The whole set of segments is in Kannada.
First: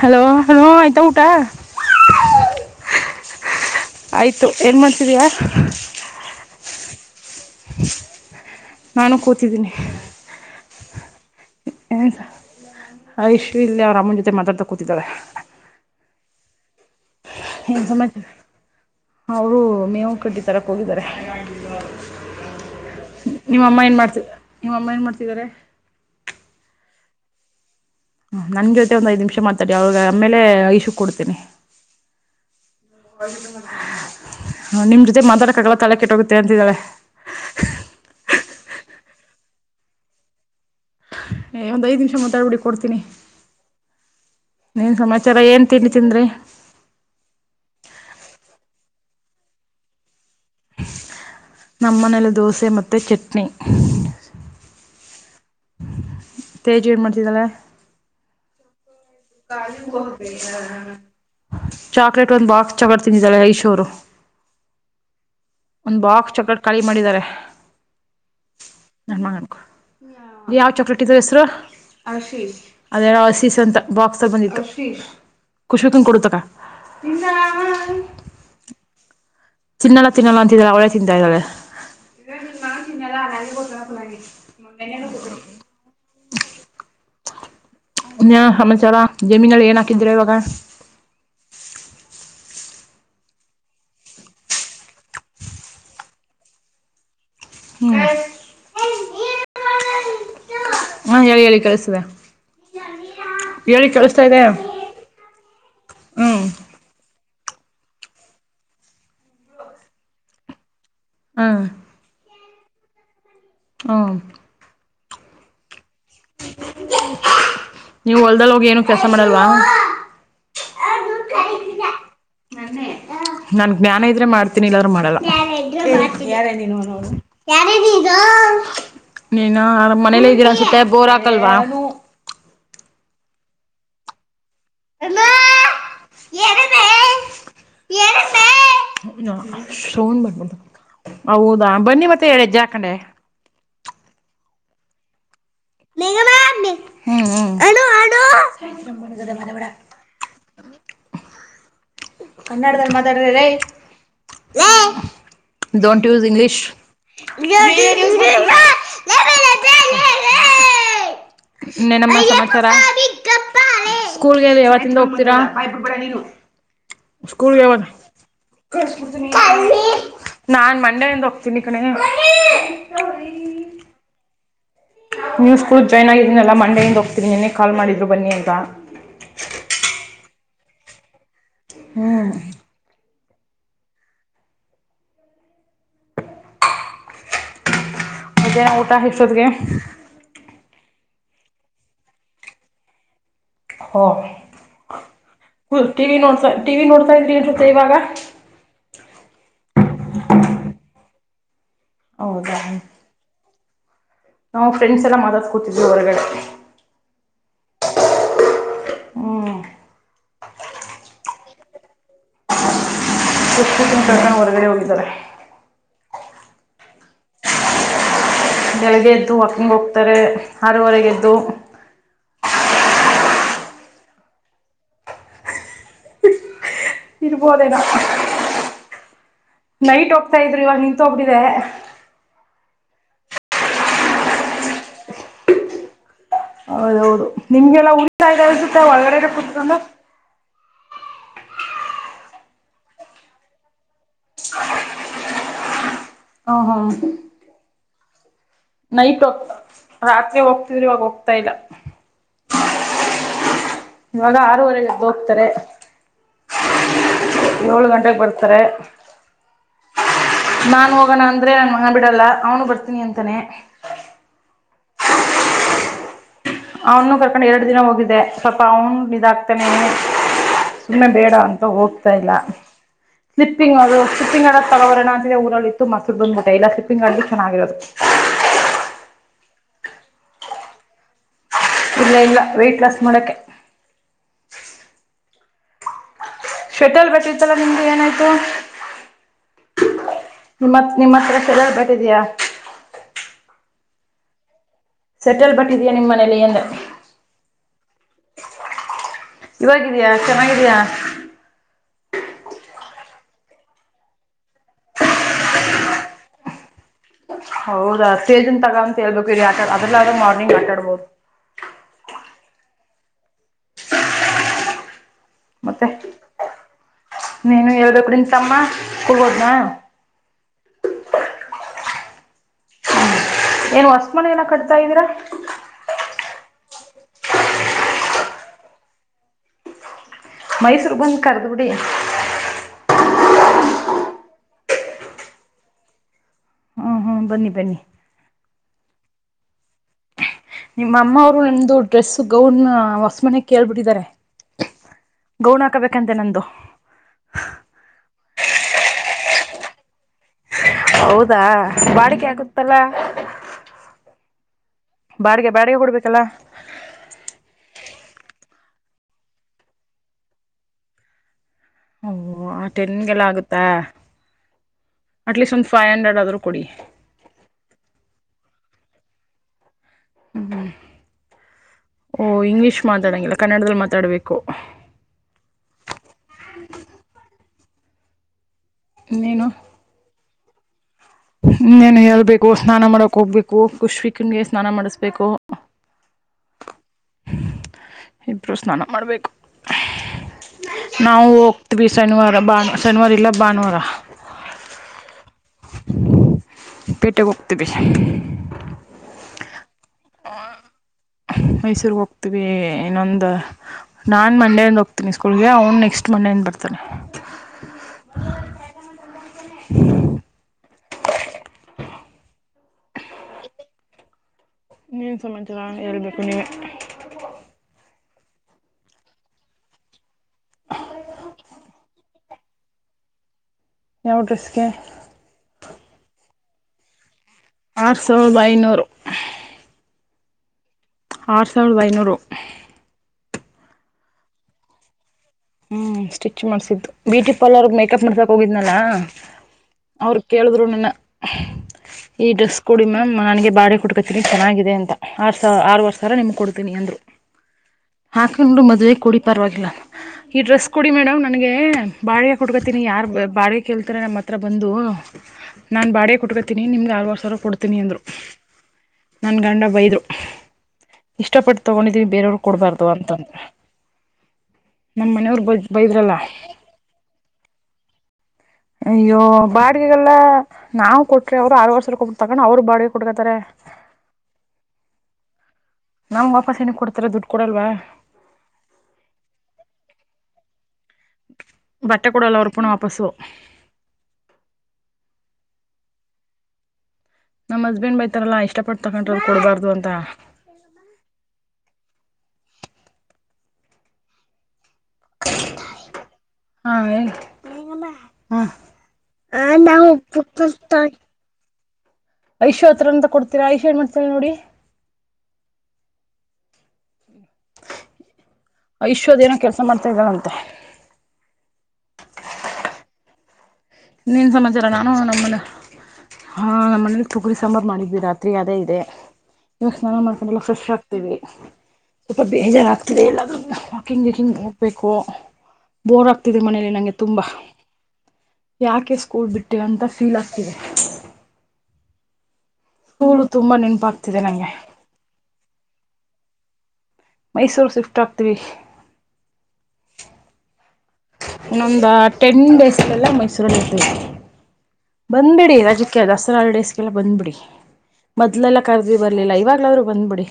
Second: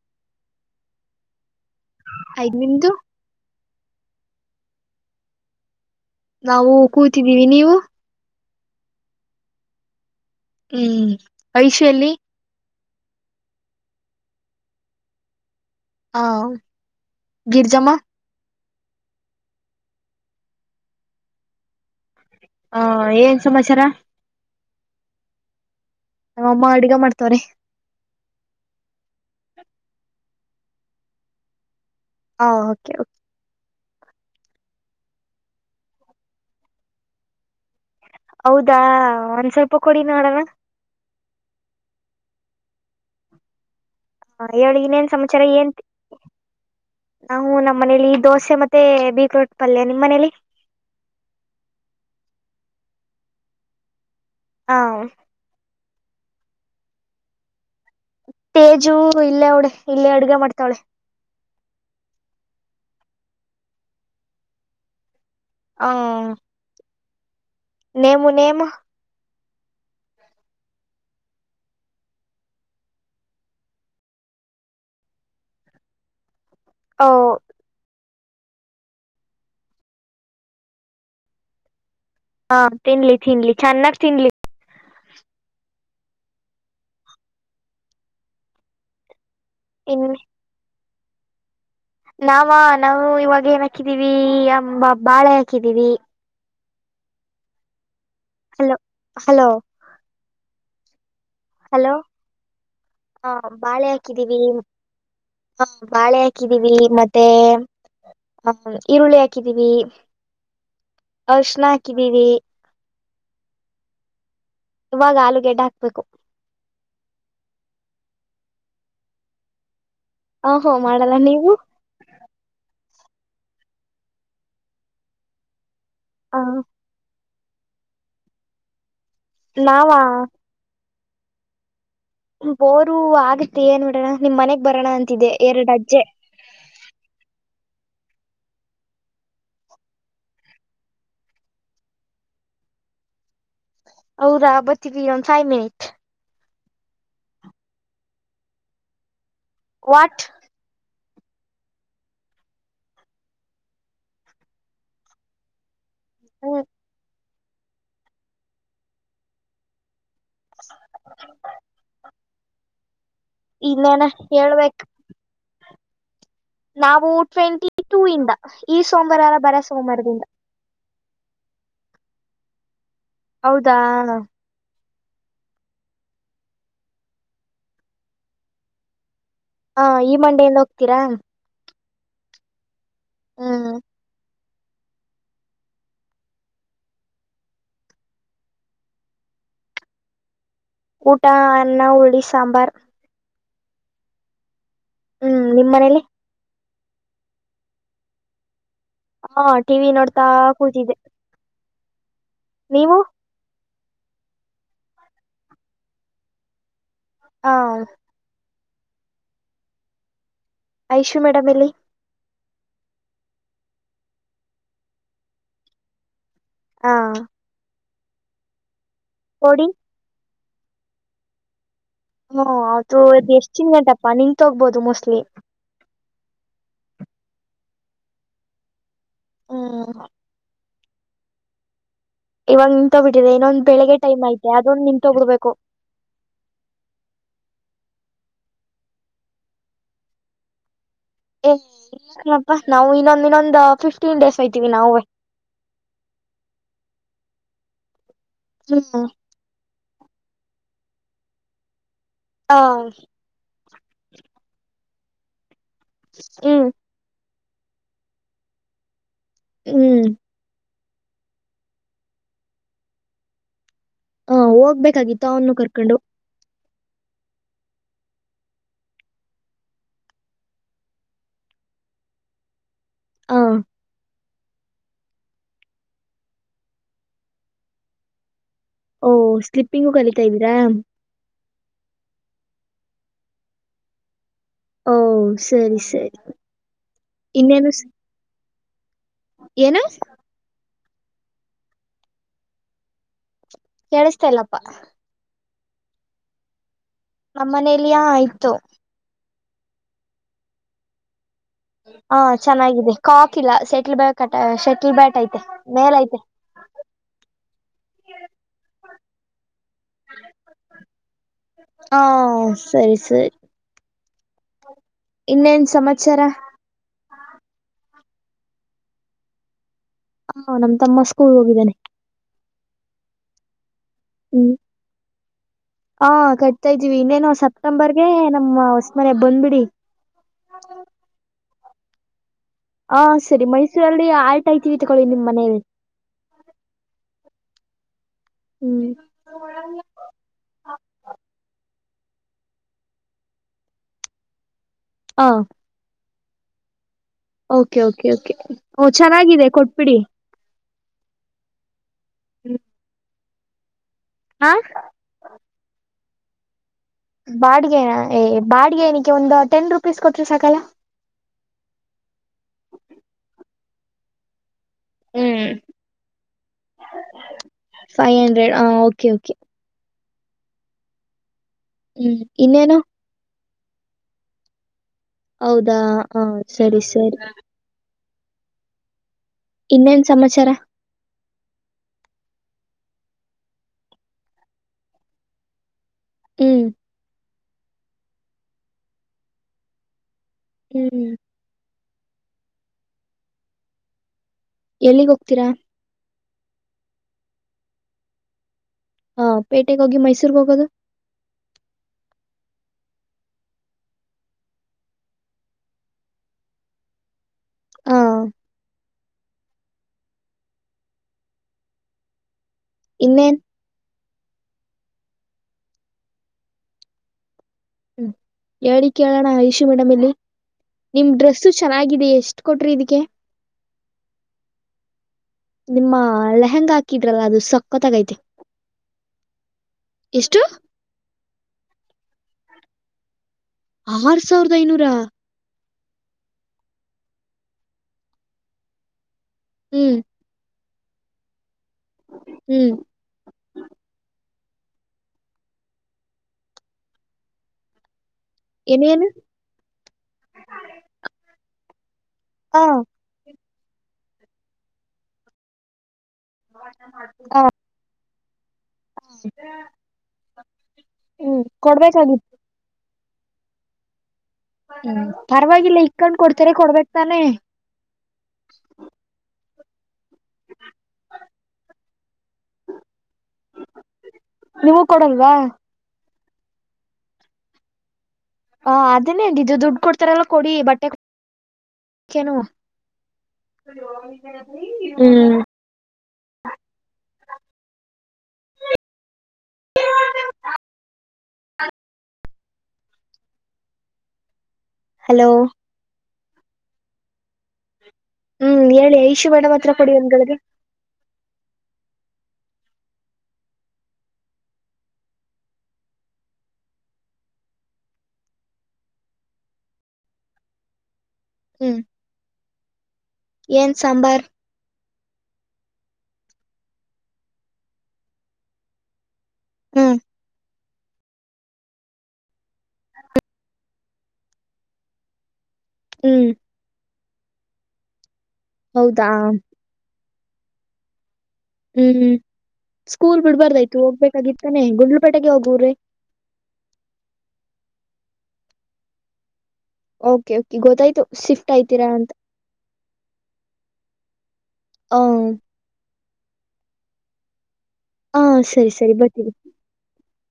ಹಲೋ ನಯತ ಊಟಾ ಐದು ನಿಮ್ದು ಆಯಿತು ಏನು ಮಾಡ್ತಿದೀಯಾ ನಾವು ಕೂ ನೀವು ನಾನು ಕೂತಿದ್ದೀನಿ ಹ್ಮ್ ಐಷೆಯಲ್ಲಿ ಆ ಯಶು ಇಲ್ಲಿ ಅವ್ರ ಅಮ್ಮನ ಜೊತೆ ಮಾತಾಡ್ತಾ ಕೂತಿದ್ದಾರೆ ಹಾ ಹನು ಸಮ ಅವರು ಮೇವು ಕಡ್ಡಿ ತರಕ್ ಹೋಗಿದ್ದಾರೆ ಹಾ ಏನ್ ಸಮಾಚಾರ ನಿಮ್ಮ ಅಮ್ಮ ಏನ್ ಮಾಡ್ತಿದಿದ್ದಾರೆ ನಮ್ಮಮ್ಮ ಅಡ್ಗ ಮಾಡ್ತವ್ರ ನನ್ ಜೊತೆ ಒಂದ್ ಐ್ ನಿಮಿಷ ಮಾತಾಡಿ ಅವಾಗ ಆಮೇಲೆ ಇಐಶು ಕೊಡ್ತೇನಿ ಹಾ ಕೆ ೆ ಹ ನಿಮ್ ಜೊತೆ ಮಾತಾಡಕಾಗಲ್ಲ ತಲೆ ಕೆಟ್ಟೋಗುತ್ತೆ ಅಂತಿದ್ದಾಳೆ ಹೌದಾ ಒಂದ್ ಸ್ವಲ್ಪ ಕೊಡಿ ನೋಡೋಣ ಏ ಒಂದ್ ಐದ್ ನಿಮಿಷ ಮಾತಾಡ್ಬಿಡಿ ಕೊಡ್ತೀನಿ ಹ ಹೇಳಿ ಏನು ಇನ್ನೇನು ಸಮಾಚಾರ ಏನು ಏನ್ ತಿಂಡಿ ತಿಂದರೆ ನಾವು ನಿಮ್ಮ ಮನೇಲಿ ದೋಸೆ ಮತ್ತೆ ಬೀಕ್ರೋಟ್ ಪಲ್ಯ ನಿಮ್ಮ್ ಮನೇಲಿ ನಮ್ಮ ಮನೇಲಿ ದೋಸೆ ಮತ್ತೆ ಚಟ್ನಿ ಹಾ ತೇಜ್ ಏನ್ ಮಾಡ್ತಿದ್ದಳೆ ತೇಜು ಇಲ್ಲೇ ಅವಳೆ ಇಲ್ಲೇ ಅಡುಗೆ ಮಾಡ್ತಾವಳೆ ಚಾಕ್ಲೇಟ್ ಒಂದು ಬಾಕ್ಸ್ ಚಾಕ್ಲೇಟ್ ತಿಂದಿದ್ದಾಳೆ ಐಶೋರು ಒಂದ್ ಬಾಕ್ಸ್ ಚಾಕ್ಲೆಟ್ ಕಾಲಿ ಮಾಡಿದ್ದಾರೆ ನೇಮ ನೇಮ ನ್ ಯಾವ್ ಚಾಕ್ಲೇಟ್ ಇದ ಹೆಸರು ಅದ ಹಸೀ ಅಂತ ಬಾಕ್ಸ್ ಬಂದಿತ್ತು ಖುಷಿಕ ಕೊಡತಕ ಓ ನಿಂತರಾಮ ತಿನ್ನಲ್ಲ ತಿನ್ನಲ್ಲ ಅಂತಿದಳೆ ಅವಳೆ ತಿಂತಾ ಇದ್ದಾಳೆ ಹಾ ತಿನ್ಲಿ ತಿನ್ಲಿ ಚೆನ್ನಾಗ ತಿನ್ಲಿ ಮನಾಲ ಕೊತ ನ್ಯ ಸಮಾಚಾರ ಜಮೀನಲ್ಲಿ ಏನ್ ಇನ್ ಹಾಕಿದ್ರೆ ಇವಾಗ ನಾವ ನಾವು ಇವಾಗ ಏನ್ ಹಾಕಿದೀವಿ ಅಂಬ ಬಾಳೆ ಹಾಕಿದೀವಿ ಹ್ಮ್ ಹಲೋ ಹಲೋ ಹಾ ಹೇಳಿ ಹೇಳಿ ಹಲೋ ಕೇಳಿಸ್ತಿದೆ ಹ ಹೇಳಿ ಬಾಳೆ ಕೇಳಿಸ್ತಾ ಹಾಕಿದ್ದೀವಿ ಇದೆ ಬಾಳೆ ಹ್ಮ್ ಹಾಕಿದೀವಿ ಮತ್ತೆ ಮತ್ತೆ ಅಹ ಈರುಳ್ಳಿ ಹಾಕಿದೀವಿ ಹ್ಮ್ ಅರಿಶ್ಣ ಹಾಕಿದೀವಿ ಹ್ಮ ಇವಾಗ ಆಲೂಗೆಡ್ಡ ಹಾಕ್ಬೇಕು ನೀವು ಹೊಲ್ದಲ್ ಹೋಗಿ ಏನು ಕೆಲಸ ಮಾಡಲ್ವಾ ಹ ಹೋ ಮಾಡಲ್ಲ ನೀವು ನಾ ಜ್ಞಾನ ಇದ್ರೆ ಮಾಡ್ತೀನಿ ಇಲ್ಲಾದ್ರರು ಮಾಡಲ್ಲ ಯಾರನು ಹ ಯಾರೇ ನೀನು ನೀನ ನಾವ ಮನೇಲಿ ಇದ್ದೀರಾ ಅನ್ಸುತ್ತೆ ಬೋರಾಗಲ್ವಾ ಬೋರು ಆಗತ್ತ ಏನ್ ನೋಡೋಣ ನಿಮ್ ಮನೆ ಬರೋಣ ಅಂತಿದೆ ಎರಡು ಅಜ್ಜೆ ಸೌಂಡ್ ಬಾರ್ಬಾದು ಹೌದಾ ಬನ್ನಿ ಮತ್ತೆ ಎರಡೆಜ್ಜೆ ಅಕ್ಕಂಡೆ ರ ಆ ಬತ್ತ ಫೈವ್ ಮಿನಿಟ್ ಹ್ಮ್ ಹ್ಮ ಹಲೋ ಆೋ ಮ ಬಡ ವಾಟ್ ಕನ್ನಡದಲ್ಲಿ ಮಾತಾಡ್ತಾರೆ ಡೋಂಟ್ ಯೂಸ್ ಇಂಗ್ಲೀಷ್ ನೀ ನ ನಮ್ಮ ಸಮ ಕರ ಇನ್ನೇನ ಸ್ಕೂಲ್ಗೆ ಹೇಳ್ಬೇಕ ಯಾವತ್ತಿಂದ ಹೋಗ್ತೀರಾ ಭ ಬಿುಬಡ ನೀ ನಾವು ಟ್ವೆಂಟಿ ಟೂ ಇಂದ ಈ ಸೋಮವಾರಾರ ಬರ ಸೋಮವಾರದಿಂದ ಕಂಡ ದಃತಿ ನಿ ಕಣ ಹೌದಾ ನೀವು ಸ್ಕೂಲ್ ಜಾಯ್ನ್ ಆಗಿದ್ದೀನಲ್ಲ ಮಂಡೇೆಯಿಂದ ಹೋಗ್ತೀನಿ ನಿನ್ನೆ ಕಾಲ್ ಮಾಡಿದ್ರು ಬನ್ನಿ ಅಂತ ಹಾ ಈ ಮಂಡೆಯಿಂದ ಹೋಗ್ತೀರಾ ಹ್ಮ್ ಹ್ಮ್ ಎ ಊಟಾ ಹಿಕ್ಷದಗೆ ಊಟ ಅನ್ನ ಹುರುಳ್ಳಿ ಸಾಂಬಾರ್ ಹ ಹ್ಮ್ ನಿಮ್ ಮನೇಲಿ ಹರ್ತೀವಿ ನೋಡ್ಸ ಟಿವಿ ನೋಡ್ತಾ ಇದ್ರಿ ಜೊತೆ ಇವಾಗ ಹಾ ಟಿ ವಿ ನೋಡ್ತಾ ಕೂಜಿದೆ ಹೌದ ನಾವು ಫ್ರೆಂಡ್ಸ್ ಎಲ್ಲ ಮಾತಾಡ್ಕೊತಿದ್ವಿ ಹೊರಗಡೆ ಹಾ ಆಯಶು ಮೇಡಮ್ ಇಲ್ಲಿ ಹೊರಗಡೆ ಹೋಗಿದ್ದಾರೆ ಹಾ ಬೆಳಗೆ ಎದ್ದು ಹಾಕೊಂಡ್ ಹೋಗ್ತಾರೆ ಹರವರೆಗೆದ್ದು ಹ್ಮ ಅವತೂ ಇದು್ ಎಷ್ಟ್ ಚಿನ್ದಪ್ಪಾ ನಿಂ ತೋಗ್ಬೋದು ಮೋಸ್ಟ್ಲಿ ಇದುಬೋದೇನ ಹ್ಮ್ ನೈಟ್ ಹೋಗ್ತಾ ಇದ್ರಿವ ನಿ ಒಬಡಿದೆ ಇವಾಗ ನಿ ತಗಬಿಟ್ಟಿದೆ ಇನ್ನೊಂದ್ ಬೆಳಗ್ ಟೈಮ್ ಐತೆ ಅದೊ ನಿನ್ ತಗೊಬಿಡ್ಬೇಕು ಹೌದೌದು ನಿಮ್ಗೆಲ್ಲ ಉಳಿತಸುತ್ತೆ ಒಳಗಡೆಡೆ ಕುೂತ್ಕೊಂಡ ಏಾಪ್ಪಾ ನಾವು ಇನ್ನಮ್ಮ ಇನ್ನೊಂದ್ ಿ ತಟುಂಡ ಸ್ವಾಯತಿಿಗೆಿನ ಹೇ ನ ಪ್ರಕ್ ರಾತ್ರಿ ಹೋಗ್ತಿದ್ರಿ ಇವಾಗ ಹೋಗ್ತಾ ಇಲ್ಲ ಹ ಮಾಗ ಹಾರ ಹರ ಹೋಗ್ತಾರೆ ಹ್ಮ್ ಏಳು ಗಂಟೆಗೆ ಬರ್ತಾರೆ ಹ್ಮ್ ನಾನು ಹೋಗೋಣ ಅಂದರೆ ನನ್ನ ಮನ ಬಿಡಲ್ಲ ಅವನು ಬರ್ತೀನಿ ಅಂತಾನೇ ಹ ಹೋಗ್ಬೇಕಾಗಿತ್ತು ಅವನ್ನು ಕರ್ಕೊಂಡು ಅವನು ಕರ್ಕೊಂಡ್ ಎರಡ್ ದಿನ ಹೋಗಿದೆ ಸ್ವಲ್ಪ ಅವನು ಇದಾಗ್ತಾನೆ ಸುಮ್ಮನೆ ಬೇಡ ಅಂತ ಹೋಗ್ತಾ ಇಲ್ಲ ಹ ಸ್ಲಿಪ್ಪಿಂಗ್ ಅದು ಶಿಂಗ್ಡೋ ತಲವರಣ ಅಂತಿದೆ ಊರಲ್ಲಿ ಇತ್ತು ಮೊೂರು ಬಂದ್ಬಿಟ್ಟೆ ಇಲ್ಲ ಶಿಪಿಂಗ್ಲ್ಲಿ ಚನ್ನಾಗಿರೋದು ಓಹ ಸ್ಲಿಪ್ಪಿಂಗು ಕಲಿತಾ ಇದ್ದೀರಾ ಇಲ್ಲ ಇಲ್ಲ ವೆಯ್ಟಟ್ ಲಾಸ್ ಮಾಡಕ ಓ ಸರಿ ಸರಿ ಶೆಟ್ಟಲ್ ಬಟ್ಟಿತ್ತಲ್ಲ ಇನ್ನೇನು ನಿಮ್ಗೆ ಏನಾಯ್ತು ಏನು ನಿಮ್ಮತ್ ನಿಮ್ಮ ಹತ್ರ ಎಲ್ಲ ಬಟ್ಟಿದೀಯ ಕೇಳಸ್ತೇ ಇಲ್ಲಪ್ಪಾ ಕಲ್ ಬಟ್ಟಿದೀಾ ನಿಮ್ಮ ಮನೆಯಲ್ಲಿ ಎಂದ ನಮ್ಮ ಮನೇೆಯಲ್ಲಿ ಆಾ ಆಯ್ತು ಇವಾಗಿದ್ಯಾ ಚೆನ್ನಾಗಿದಯ ಹಾ ಚೆನ್ನಾಗಿದೆ ಕಾಕ್ ಇಲ್ಲ ಶೆಟ್ಲ್ ಬ್ಯಾಟ್ ಶೆಟ್ಲ್ ಬ್ಯಾಟ್ ಐತೆ ಮೇಲ ಐತೆ ಹೌದಾ ಸೇಜನ್ ತಗೋಂತ ಹೇಳ್ಬೇಕುರಿ ಆಟಾ ಅದ್ರಲ್ಲ ಆದ್ರೆ ಮಾರ್ನಿಂಗ್ ಆಟಾಡ್ಬೋದು ಹ ಸರಿ ಸರಿ ಇನ್ನೇನ್ ಮತ್ತೆ ಸಮಾಚಾರ ನೀನು ಎದ ಕರಿ ತಮ್ಮ ಕೊಡ್ಬೋದನಾ ಹಾ ನಮ ತಮ್ಮ ಸ್ಕೂಲ್ ಹೋಗಿದ್ದೇನೆ ಹ್ಮ ಏನು ಹೊಸ್ಮಣ ಏನ ಹ್ಮ್ ಕಟ್ತಾ ಇದೀರಾ ಹ ಕಟ್ತಾ ಇದೀವಿ ಇನ್ನೇನು ಸಪ್ಟೆಂಬರ್ ಗೆ ಹ ಅಸ್ ಮನೆ ಬಂದ್ಬಿಡಿ ಮೈಸೂರು ಬಂದ್ ಕ ಕಡಿ ಹಾ ಸರಿ ಮೈಸೂರಲ್ಲಿ ಆರ್ಟಾಯತಿೀವಿ ತಗೊಳ್ಳಿ ನಿಮ್ ಮನೆಯಲ್ಲಿ ಅ ಬ ಹ್ಮ್ ನಿಮ್ಮ ಅಮ್ಮ ಅವರು ನಮ್ದು ಡ್ರೆಸ್ಸ ಗೌನ್ ಹೊಸ ಮನೆ ಕೇಳ್ಬಿಟ್ಟಿದ್ದಾರೆ ಹ ಗೌಣ ಹಾಕಬೇಕಂತ ನ ಂದುೊ [inaudible] ಓಕೆ ಕೆ ಕೆ ಓ ಚೆನ್ನಾಗಿದೆ ಕೊಟ್ಬಿಡಿ ಹೌದಾ ಬಾಡಿಕೆ ಆಗುತ್ತಲ್ಲ ಹಾ.. [inaudible] ಬಾಡಿಗೆ, ಬಾಡಿಗೆ, ಕೊಡ್ಬೇಕಲ್ಲ. [inaudible] ಬಾಡಿಗೆ, ಏ ಬಾಡ್ಗೆ ಏನಕ್ಕೆ ಒಂದು ಟೆನ್ ರುಪೀಸ್ ಕೊಟ್ರ ಸಾಕಲ್ಲ. [unintelligible] ಓ, ಆ, ಟೆನ್ಗೆಲ್ಲ ಆಗುತ್ತ. [inaudible] ಹ್ಮ್ ಅಟ್ಲೀಸ್ಟ್, ಒಂದು, ಫೈವ್ ಹಂಡ್ರೆಡ್ ಆದ್ರೂ ಕೊಡಿ. [unintelligible] ಹಾ, ಓಕೆ, ಓಕೆ. [inaudible] ಹ್ಮ.. ಹ್ಮ್ [inaudible] ಓ, ಇನ್ನೇನು ಇಂಗ್ಲೀಷ್, ಮಾತಾಡಂಗಿಲ್ಲ. [inaudible] ಕನ್ನಡದಲ್ಲಿ, ಮಾತಾಡಬೇಕು. [inaudible] ಹೌದಾ, ಹ, ಸರಿ, ಸರಿ. [inaudible] ನೀ.. [inaudible] ಇನ್ನೇನ್, ಸಮಾಚಾರ. [inaudible] ಇನ್ನೇನು, ಹೇಳ್ಬೇಕು ಸ್ನಾನ ಮಾಡಕ್ ಹೋಗ್ಬೇಕು ಖುಷ್ವಿಕಂಗೆ, ಸ್ನಾನ ಮಾಡಸ್ಬೇಕು. ಹ್ಮ್ [unintelligible] [unintelligible] [inaudible] ಇಬ್ಬರು, ಸ್ನಾನ ಮಾಡಬೇಕು. [unintelligible] ಹ್ಮ್ ನಾವು, ಹೋಗ್ತೀವಿ, ಶನಿವಾರ ಬಾನೂ. [unintelligible] ಶನಿವಾರ, ಇಲ್ಲ ಭಾನುವಾರ. [inaudible] ಎಲ್ಲಿಗ್, ಹೋಗ್ತೀರಾ? [inaudible] ಪೆಟ್ಟಿಗೆಯೊಗುತಿವಿ. [inaudible] ಹಾ, ಪೇಟಗೆ, ಹೋಗಿ ಮೈಸೂರಿಗೆ ಹೋಗೋದು [unintelligible] ಮೈಸೂರ್ರಿಗೆ, ಹೋಗ್ತೀವಿ. ಇನ್ನೊಂದು ನಾನು ಮಂಡೆ, ಹೋಗ್ತೀನಿ. ಸ್ಕೂಲ್ಗೆ ಅವ್ನು ನೆಕ್ಸ್ಟ್ ಮಂಡೆ ಇಂದ ಬರ್ತಾನೆ. [unintelligible] ಹಾ. [inaudible] ಇನ್ನೇನು. [inaudible] ನೀನ್, ಏನು, ಸಮಾಚಾರ ಹೇಳ್ಬೇಕು ನೀವೇ? [unintelligible] ಹ್ಮ, ಹೇಳಿ ಕೇಳೋಣ ಐಶು ಮೇಡಂ ಹೇಳಿ. [unintelligible] ನಿಮ್, ಡ್ರೆಸ್ಸು, ಚೆನ್ನಾಗಿದೆ ಎಷ್ಟು. [inaudible] ಎಷ್ಟ, ಕೊಟ್ರಿ ಇದಕ್ಕೆ? [unintelligible] ಯಾವ, ಡ್ರೆಸ್ಗೆ. ನಿಮ್ಮ, ಲೆಹಂಗಾ, ಹಾಕಿದ. [inaudible] ಆರ್, ಸಾವಿರದ, ಐನೂರು. [unintelligible] ಎಷ್ಟು? [inaudible] ಆರು, ಸಾವಿರದ, ಐನೂರು. [inaudible] ಆರ್, ಸಾವಿರದ, ಐನೂರ! [unintelligible] ಹ್ಮ್, ಸ್ಟಿಚ್ ಮಾಡ್ಸಿದ್ದು, ಬ್ಯೂಟಿ ಪಾರ್ಲರ್. ಮೇಕಪ್ ಮಾಡಸಾಕ್ ಹೋಗಿದ್ನಲ್ಲಾ! [unintelligible] ಹ್ಮ್ ಅವರು, ಕೇಳಿದ್ರು, ನನ್ನ. [unintelligible] ಈ, ಡ್ರೆಸ್ ಹ್ಮ್ ಕೊಡಿ ಮ್ಯಾಮ್, ನಾನೇ ಬಾಡಿಗೆ ಕೋಟುಕೋತಿನಿ. [unintelligible] ಚೆನ್ನಾಗಿದೆ, ಅಂತ ಆರ್, ಸ. ಆರವರ್ ಸಾವರ ನಿಮ್, ಕೊಡ್ತೀನಿ! ಅಂದ್ರು. [unintelligible] ಹಾಕೊಂಡು, ಮದುವೆ ಏನೇನು ಕೊಡಿ, ಪರವಾಗಿಲ್ಲ. [unintelligible] ಈ ಡ್ರೆಸ್ ಕೊಡಿ ಮೇಡಮ್ ನನಗೆ ಬಾಳ್ಯ ಹ ಹುಡ್ಕೋತಿನಿ ಯಾರ ಬಾಳೆ ಕೇಳ್ತಾರೆ ನಮ್ಮ್ ಹತ್ರ ಬಂದು ನಾನ್ ಬಾಡ ಕೊಟ್ಕೋತಿನಿ ನಿಮ್ದಗೆು ಆವ ಸಾವಿರ ಹ ಕೊಡ್ೀನಿ ಅಂದರು ನನ್ ಗಂಡ ಬೈದ್ರು ಹ್ಮ್ ಇಷ್ಟಪಟ್ಟು ತಗೊಂಡಿದೀನಿ ಕೊಡ್ಬೇಕಾಗಿತ್ತು ಬೇರೆಯವರು ಕೊಡ್ಬಾರ್ದು ತ ಅಂತಂದ್ರೆ ಹ್ಮ ಪರವಾಗಿಲ್ಲ ಇಕಂಡ್ ಕೊಡ್ತರ ಕೊಡ್ಬೇಕಕ್ ತಾನೆ ಅಯ್ಯೋ ಬಾ ನಾವು ಕೊಟ್ರೆ ಅವ್ರು ಆರ ವರ್ಷ ಕೊ ತಗಣ ಅವರು ಬಾಡಿಗೆ ಕುಡ್ಕತಾರೆ ನೀವು ಕೊಡಲ್ವಾ ನಂಗ್ ವಾಪಸ್ ಏನಿಗೆ ಕೊಡ್ತಾರ ದುಡ್ಡು ಕೊಡಲ್ವಾ ಹ ಅದೇ ಇದು ದುಡ್ಡು ಕೊಡ್ತಾರೆಲ್ಲ ಕೊಡಿ ಬಟ್ಟೆ ಬಟ್ಟೆ ಕನ ಕೊಡಲ್ಲ ಅವ್ರು ಪುನಃ ವಾಪಸ್ಸು ಹ್ಮ್ ನಮಸ್ಬೇನ್ ಬ ಇತರಲ್ಲಾ ಇಷ್ಟಪಟ್ಟ ತಕೊಂಡ್ರ ಕೊಡ್ಬಾರ್ದು ಅಂತ ಹಲೋ ಹಾ ಹ್ಮ್ ಹೇಳಿ ಐಶು ಬೇಡ ಮಾತ್ರ ನಾವು ಕೊಡಿಯನ್ಗಳಿಗೆ ಐಶ್ೋ ಹತ್ರರ ಅಂತ ಕೊಡ್ತೀರಾ ಐಶೋ ಏನ್ ಮಾಡ್ತೇವಿ ನೋಡಿ ಆ ಶ್ವದೇಏನೋ ಕೆಲಸ ಮಾಡ್ತಾ ಇದ್ದಾಳಂತೆ ಹ್ಮ್ ಏನ್ ಸಾಂಬಾರ್ ನೀನು ಸಮಾಚಾರ ನಾನು ನಮ್ಮಲೆ ಹಾ ನಮ್ಮ ಮನಲಿ ಸುಗರಿ ಸಂಂಬಾರ್ ಮಾಡಿದ್ವಿ ರಾತ್ರಿ ಅದೇ ಇದೆ ಇವಾಗ ಸ್ನಾನ ಹ್ಮ್ ಮಾಡ್ಕೊಂಡು ಎಲ್ಲ ಫ್ರೆಶ್ ಆಗ್ತತಿವಿ ಸಪ ಬಜಾಗತ ಎಲ್ಲ ಹಿಂಗೆ ಹಿಂಗ ಹೋಗಬೇಕು ಬೋರ್ ಹ್ಮ್ ಆಗ್ತಿದೆ ಮನೇಲಿ ನಂಗೆ ತುಂಬ ಯಾಕೆ ಹೌದಾ ಸ್ಕೂಲ್ ಬಿಟ್ಟೇವ ಅಂತ ಫೀಲ್ ಅ ಹ ಹ್ಮ್ ಹ್ಮ್ ಸ್ಕೂಲ್ ತುಂಬಾ ಬಿಡ್ಬಾರ್ದಾಯ್ತು ನೆನಪಾಗ್ತಿದೆ ನಂಗೆ ಹೋಗ್ಬೇಕಾಗಿತ್ತಾನೆ ಗುಂಡಲುಪೇಟೆಗೆ ಹೋಗವ್ರಿ ಮೈಸೂರು ಸ್ವಿಫ್ಟ್ ಆಗ್ತಿವಿ ಓಕೆ ಓಕೆ ಗೊತ್ತಾಯ್ತು ಶಿಫ್ಟ್ ಆಯ್ತೀರಾ ಇನ್ನೊಂದು ಅಂತ ಟೆನ್ ಡೇಸ್ಗೆಲ್ಲ ಮೈಸೂರಲ್ಲಿ ಇತವಿ ಹ ಬಂದ್ಬಿಡಿ ರಜಿ ಕ ದಸರಾಲ್ ಡೇಸ್ಗೆಲ್ಲ ಬಂದ್ಬಿಡಿ ಹ ಮೊದಲೆಲ್ಲಾ ಸರಿ ಸರಿ ಕರ್ದ್ವಿ ಬರ್ಲಿಲ್ಲ ಇವಾಗ್ ಅವ್ರು ಬಂದ್ಬಿಡಿ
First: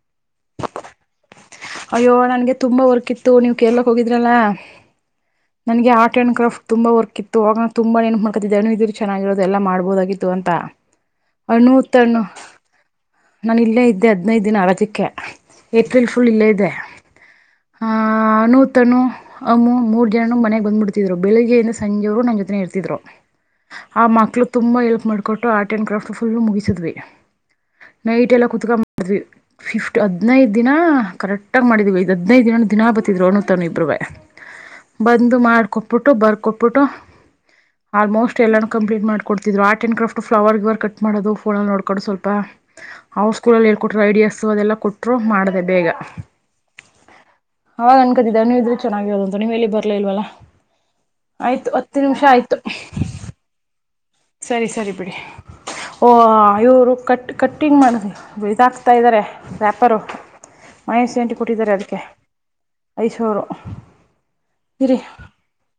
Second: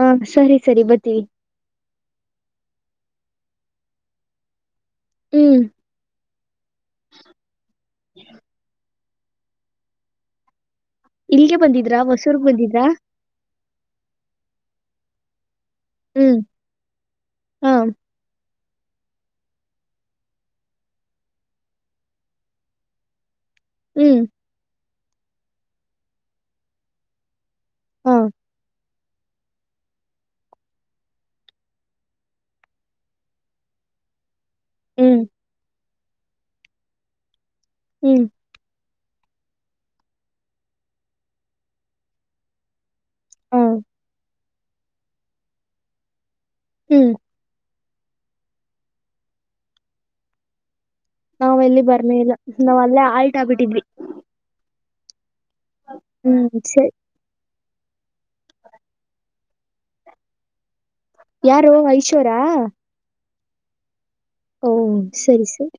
ಹಾ ಸರಿ ಸರಿ ಬರ್ತೀವಿ ಅಯ್ಯೋ ನನ್ಗೆ ತುಂಬಾ ವರ್ಕ್ ಇತ್ತು ನೀವ್ ಕೇರ್ಲಕ್ ಹೋಗಿದ್ರಲ್ಲ ಹ್ಮ್ ನನಗೆ ಆರ್ಟ್ ಆ್ಯಂಡ್ ಕ್ರಾಫ್ಟ್ ತುಂಬಾ ವರ್ಕ್ ಇತ್ತು ಆಾಗ ನ ತುಂಬಾ ನೇನ್ ಮಾಡ್ಕತಿದ್ದೆ ಅ ಇದ ಚೆನ್ನಾಗಿರೋದು ಎಲ್ಲಾ ಮಾಡ್ಬೋದಾಗಿತ್ತು ಅಂತ ಇಲ್ಗೆ ಅಣ್ಣು ಬಂದಿದ್ರಾ ತಣ್ಣು ಹೊಸೂರ್ಗ್ ಬಂದಿದ್ರಾ ನಾನು ಇಲ್ಲೇ ಇದ್ದೆ ಹದಿನೈದು ದಿನ ಅರಜಿಕಕ್ಕೆ ಏಪ್ರಿ ಫು ಹ್ಮ್ ಇಲ್ಲ ಹಾ ಹ್ಮ ಅನೂತನು ಅಮ್ಮು ಮೂರು ಜನ ಮನೆಗೆ ಬಂದ್ಬಿಡ್ತಿದ್ರು ಬೆಳಿಗ್ಗೆಯಿಂದ ಸಂಜೆಯವರು ನನ್ನ ಜೊತೆ ಇರ್ತಿದ್ರು ಆ ಹ್ಮ್ ಮಕ್ಳು ತುಂಬಾ ಎಲ್ ಮಾಡ್ಿಕೊಟ್ಟು ಆರ್ಟ್ ಆ್ಯಂಡ್ ಕ್ರಾಫ್ಟ್ ಫು ಮುಗಿಸಿದಿವಿ ನ ಹಾ ಇಟ್ ಎಲ್ಲ ಕುತಕಂಬ ಅದು ಫಿಫ್ಟ್ ಹದಿನೈದು ದಿನ ಕರೆಕ್ಟ್ ಇಟ ಮಾಡಿದ್ವಿ ಇದು ಹದಿನೈದು ದಿನ ದಿನಾ ಬತಿದ್ರು ಅಣ ತಾನನು ಇಬ್ಬೇ ಹ್ಮ್ ಬಂದು ಮಾಡ್ಕೊಟ್ಟ ಕೊಟ್ಬಿಟ್ಟು ಬರ್ ಕೊಬಿಟ್ಟು ಹ್ಮ್ ಆಲ್ಮೋಸ್ಟ್ ಎಲ್ಲನಕ್ಕ ಮಾಡ್ಕಡ್ತಿದ್ರು ಆರ್ಟ್ ಅಂಡ್ ಕ್ರಾಫ್ ಫ್ಲವರ್ ಇವರ್ ಕಟ್ ಮಾಡೋದು ಫೋಲ್ ನೋಕೊಂಡು ಸ್ವಲ್ಪ ಹಾ ಸ್ಕೂ ಅ ಹೇಕ ಕೊಟ್ಟ ಐಡಿಯಾ ಹ ಸುವ ಅದೆಲ್ಲ ಕೊಟ್ಟರರು ಮಾಡಿದೆ ಬೇಗ ಹ್ಮ್ ಅವಾಗ ಅನ್ಕತಿದ್ದ ನೀವ ಇದ್ರೆ ಚೆನ್ನಾಗಿರೋದಂತು ನೀವ ಎಲ್ಲಿ ಬರ್ಲಿ ಇಲ್ವಲ್ಲ ನಾವ್ ಆಯಿತು ಎಲ್ಲಿ ಹತ್ತು ಬರ್ಮೇ ನಿಮಿಷ ಇಲ್ಲ ಆಯಿತು ನಾವ್ ಅಲ್ಲೇ ಆಲ್ಟ್ ಆಗ್ಬಿಟ್ಟಿದ್ವಿ ಅಡಿ ಓ ಹ್ಮ್ ಸರಿ ಆಯುರು ಕಟ್ ಕಟ್ಟ ಶೂಟಿಂಗ್ ಮಾಡಿದ್ ಇದಾಕ್ತಾ ಇದಾರೆ ವ್ಯಾಪರು ಮಹೇಶ್ ಯಾರು ಐಶ್ವರ ಸಾವಿರ ಓ ಇರಿ ಸರಿ ಸರ್